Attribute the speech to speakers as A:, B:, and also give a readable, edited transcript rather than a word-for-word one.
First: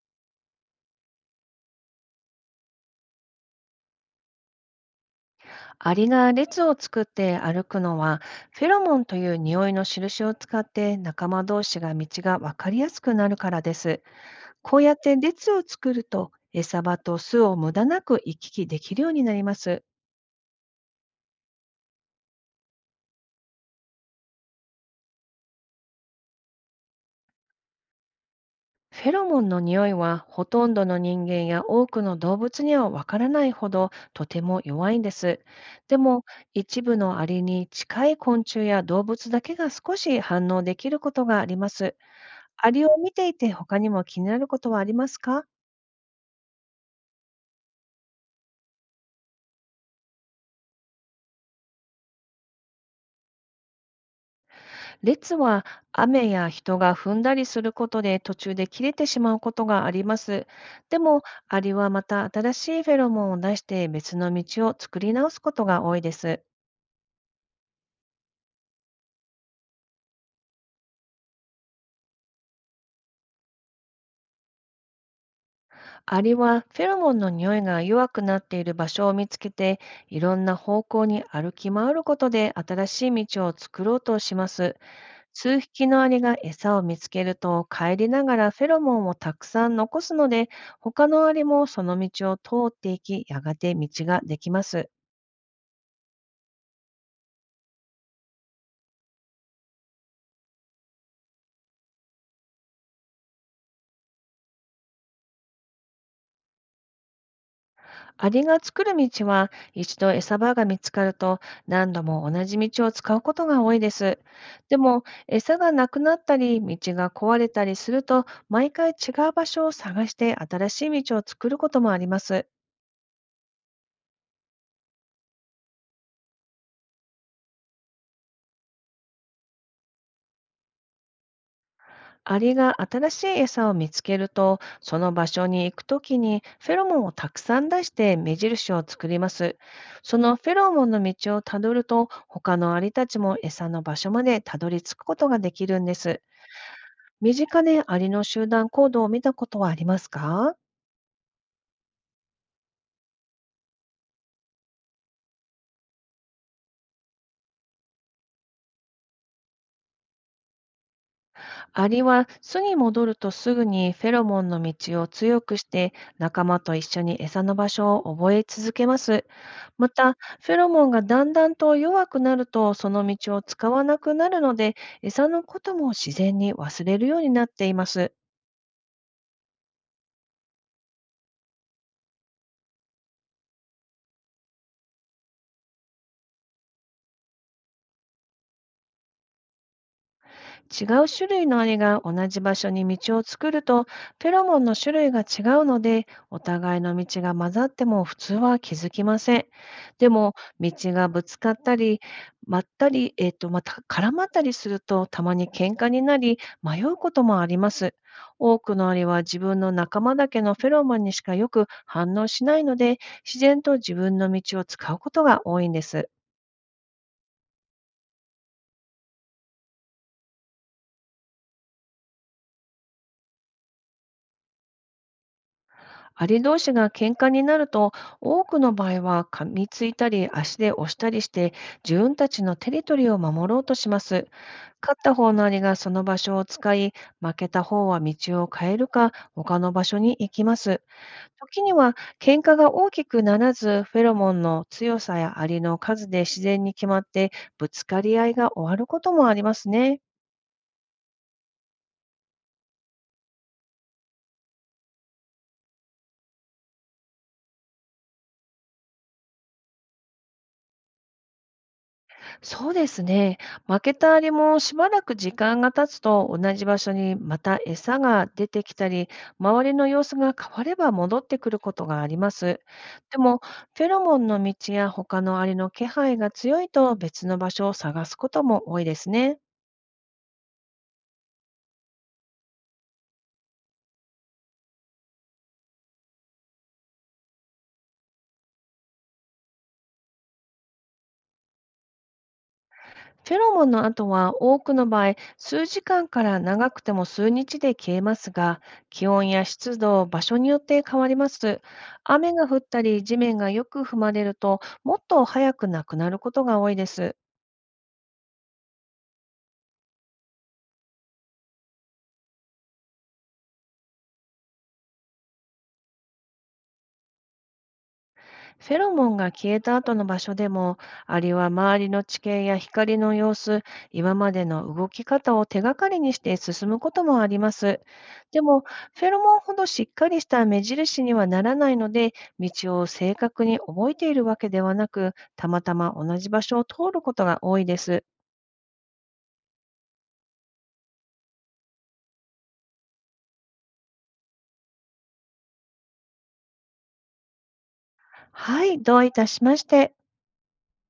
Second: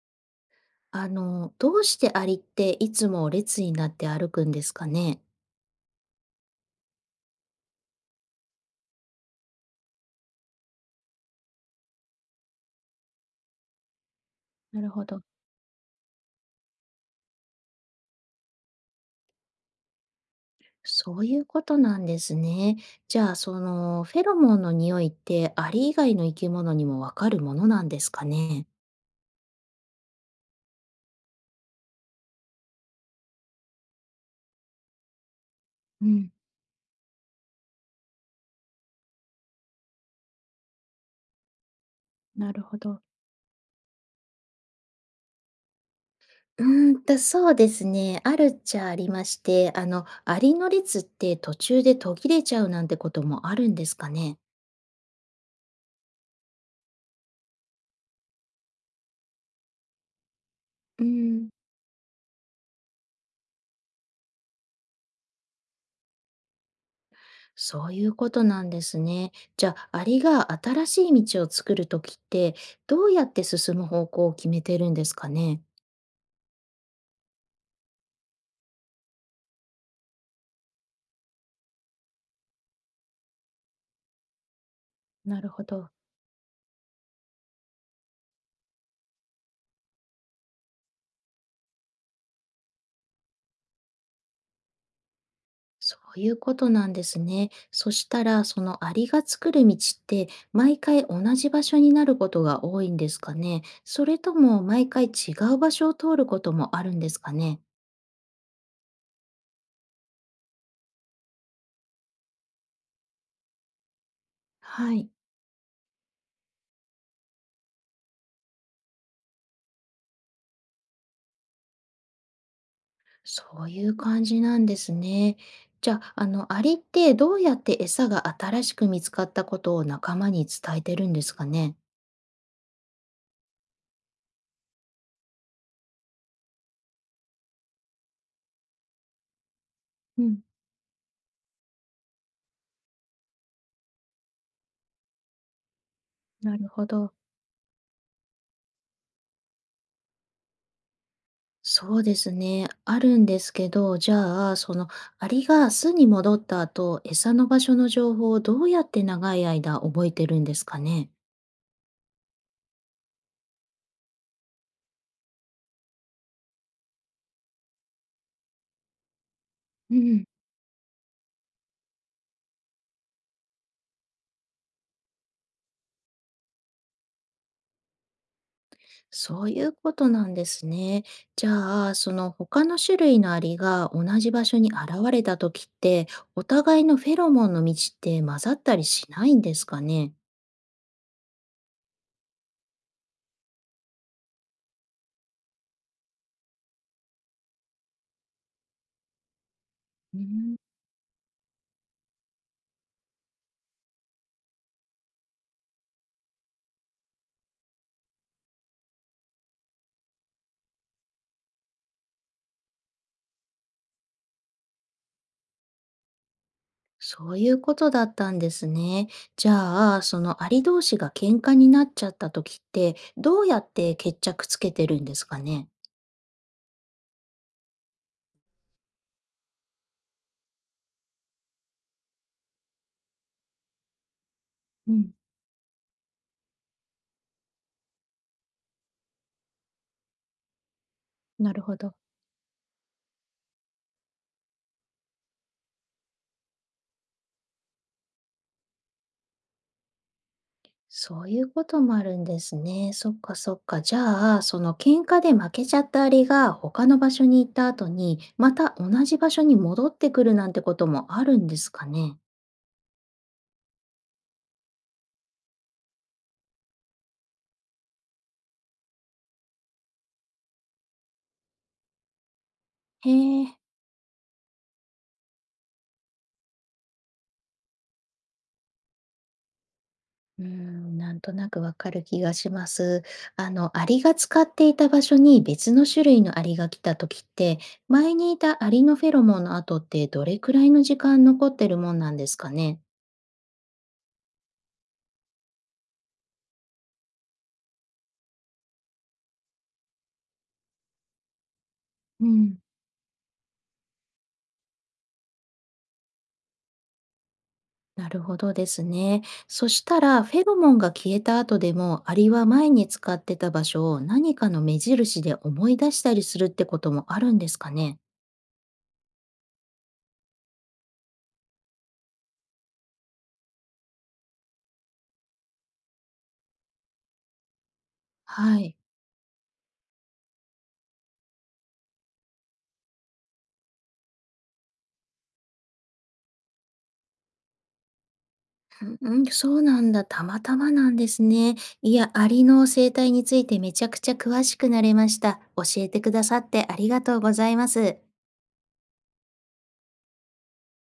A: どうしてアリっていつも列になって歩くんですかね。
B: アリが列を作って歩くのは、フェロモンという匂いの印を使って仲間同士が道が分かりやすくなるからです。こう
A: なる
B: やっ
A: ほ
B: て
A: ど。
B: 列を作ると、餌場と巣を無駄なく行き来できるようになります。
A: そういうことなんですね。じゃあ、そのフェロモンの匂いってアリ以外の生き物にもわかるものなんですかね。
B: フェロモンの匂いは、ほとんどの人間や多くの動物には分からないほどとても弱いんです。で
A: う
B: も、
A: ん、
B: 一部のアリに近い昆虫や動物だけが少し反応できることがあります。
A: なる
B: ア
A: ほ
B: リを
A: ど。
B: 見ていて他にも気になることはありますか？
A: うそうですね。あるっちゃありまして、アリの列って途中で途切れちゃうなんてこともあるんですかね。
B: 列は雨や人が踏んだりすることで途中で切れてしまうことがあります。で
A: う
B: も、
A: ん。
B: アリはまた新しいフェロモンを出して別の道を作り直すことが多いです。
A: そういうことなんですね。じゃあ、アリが新しい道を作るときって、どうやって進む方向を決めてるんですかね。
B: アリはフェロモンの匂いが弱くなっている場所を見つけて、いろんな方向に歩き回ることで新しい道を作ろうとします。
A: なる
B: 数
A: ほ
B: 匹
A: ど。
B: のアリが餌を見つけると帰りながらフェロモンをたくさん残すので、他のアリもその道を通って、いきやがて道ができます。
A: そういうことなんですね。そしたら、そのアリが作る道って、毎回同じ場所になることが多いんですかね。それとも、毎回違う場所を通ることもあるんですかね。
B: アリが作る道は、一度餌場が見つかると何度も同じ道を使うことが多いです。で
A: は
B: も、
A: い。
B: 餌がなくなったり道が壊れたりすると、毎回違う場所を探して新しい道を作ることもあります。
A: そういう感じなんですね。じゃあ、アリってどうやって餌が新しく見つかったことを仲間に伝えてるんですかね。
B: アリが新しい餌を見つけると、その場所に行くときにフェロモンをたくさん出して目印を作ります。そ
A: う
B: の
A: ん、
B: フェロモンの道をたどると、他のアリたちも餌の場所までたどり着くことができるんです。
A: なるほど。
B: 身近でアリの集団行動を見たことはありますか？
A: そうですね。あるんですけど、じゃあ、そのアリが巣に戻った後、餌の場所の情報をどうやって長い間覚えてるんですかね。
B: アリは巣に戻るとすぐにフェロモンの道を強くして、仲間と一緒に餌の場所を覚え続けます。ま
A: う
B: た、
A: ん。
B: フェロモンがだんだんと弱くなると、その道を使わなくなるので、餌のことも自然に忘れるようになっています。
A: そういうことなんですね。じゃあ、その他の種類のアリが同じ場所に現れた時って、お互いのフェロモンの道って混ざったりしないんですかね。
B: 違う種類のアリが同じ場所に道を作ると、フェロモンの種類が違うので、お互いの道が混ざっても普通は気づきません。で
A: う
B: も、
A: ん。
B: 道がぶつかったり、まったり、また絡まったりすると、たまに喧嘩になり、迷うこともあります。多くのアリは自分の仲間だけのフェロモンにしかよく反応しないので、自然と自分の道を使うことが多いんです。
A: そういうことだったんですね。じゃあ、そのアリ同士が喧嘩になっちゃった時って、どうやって決着つけてるんですかね。
B: アリ同士が喧嘩になると、多くの場合は噛みついたり足で押したりして、自分たちのテリトリーを守ろうとします。
A: う
B: 勝っ
A: ん、
B: た方のアリがその場所を使い、負けた方は道を変えるか、他の場所に行きます。
A: なる
B: 時に
A: ほど。
B: は、喧嘩が大きくならず、フェロモンの強さやアリの数で自然に決まって、ぶつかり合いが終わることもありますね。
A: そういうこともあるんですね。そっかそっか。じゃあ、その喧嘩で負けちゃったアリが他の場所に行った後に、また同じ場所に戻ってくるなんてこともあるんですかね。
B: そうですね。負けたアリもしばらく時間が経つと、同じ場所にまた餌が出てきたり、周りの様子が変われば戻ってくることがあります。
A: へ
B: でも、
A: え。
B: フェロモンの道や他のアリの気配が強いと、別の場所を探すことも多いですね。
A: うーん、なんとなくわかる気がします。アリが使っていた場所に別の種類のアリが来た時って、前にいたアリのフェロモンの後ってどれくらいの時間残ってるもんなんですかね。
B: フェロモンの後は、多くの場合、数時間から長くても数日で消えますが、気温や湿度、場所によって変わります。
A: う
B: 雨が降っ
A: ん。
B: たり、地面がよく踏まれると、もっと早くなくなることが多いです。
A: なるほどですね。そしたら、フェロモンが消えた後でも、アリは前に使ってた場所を何かの目印で思い出したりするってこともあるんですかね。
B: フェロモンが消えた後の場所でも、アリは周りの地形や光の様子、今までの動き方を手がかりにして進むこともあります。で
A: は
B: も、
A: い。
B: フェロモンほどしっかりした目印にはならないので、道を正確に覚えているわけではなく、たまたま同じ場所を通ることが多いです。
A: うん、そうなんだ。たまたまなんですね。いや、アリの生態についてめちゃくちゃ詳しくなれました。教えてくださってありがとうございます。
B: はい、どういたしまして。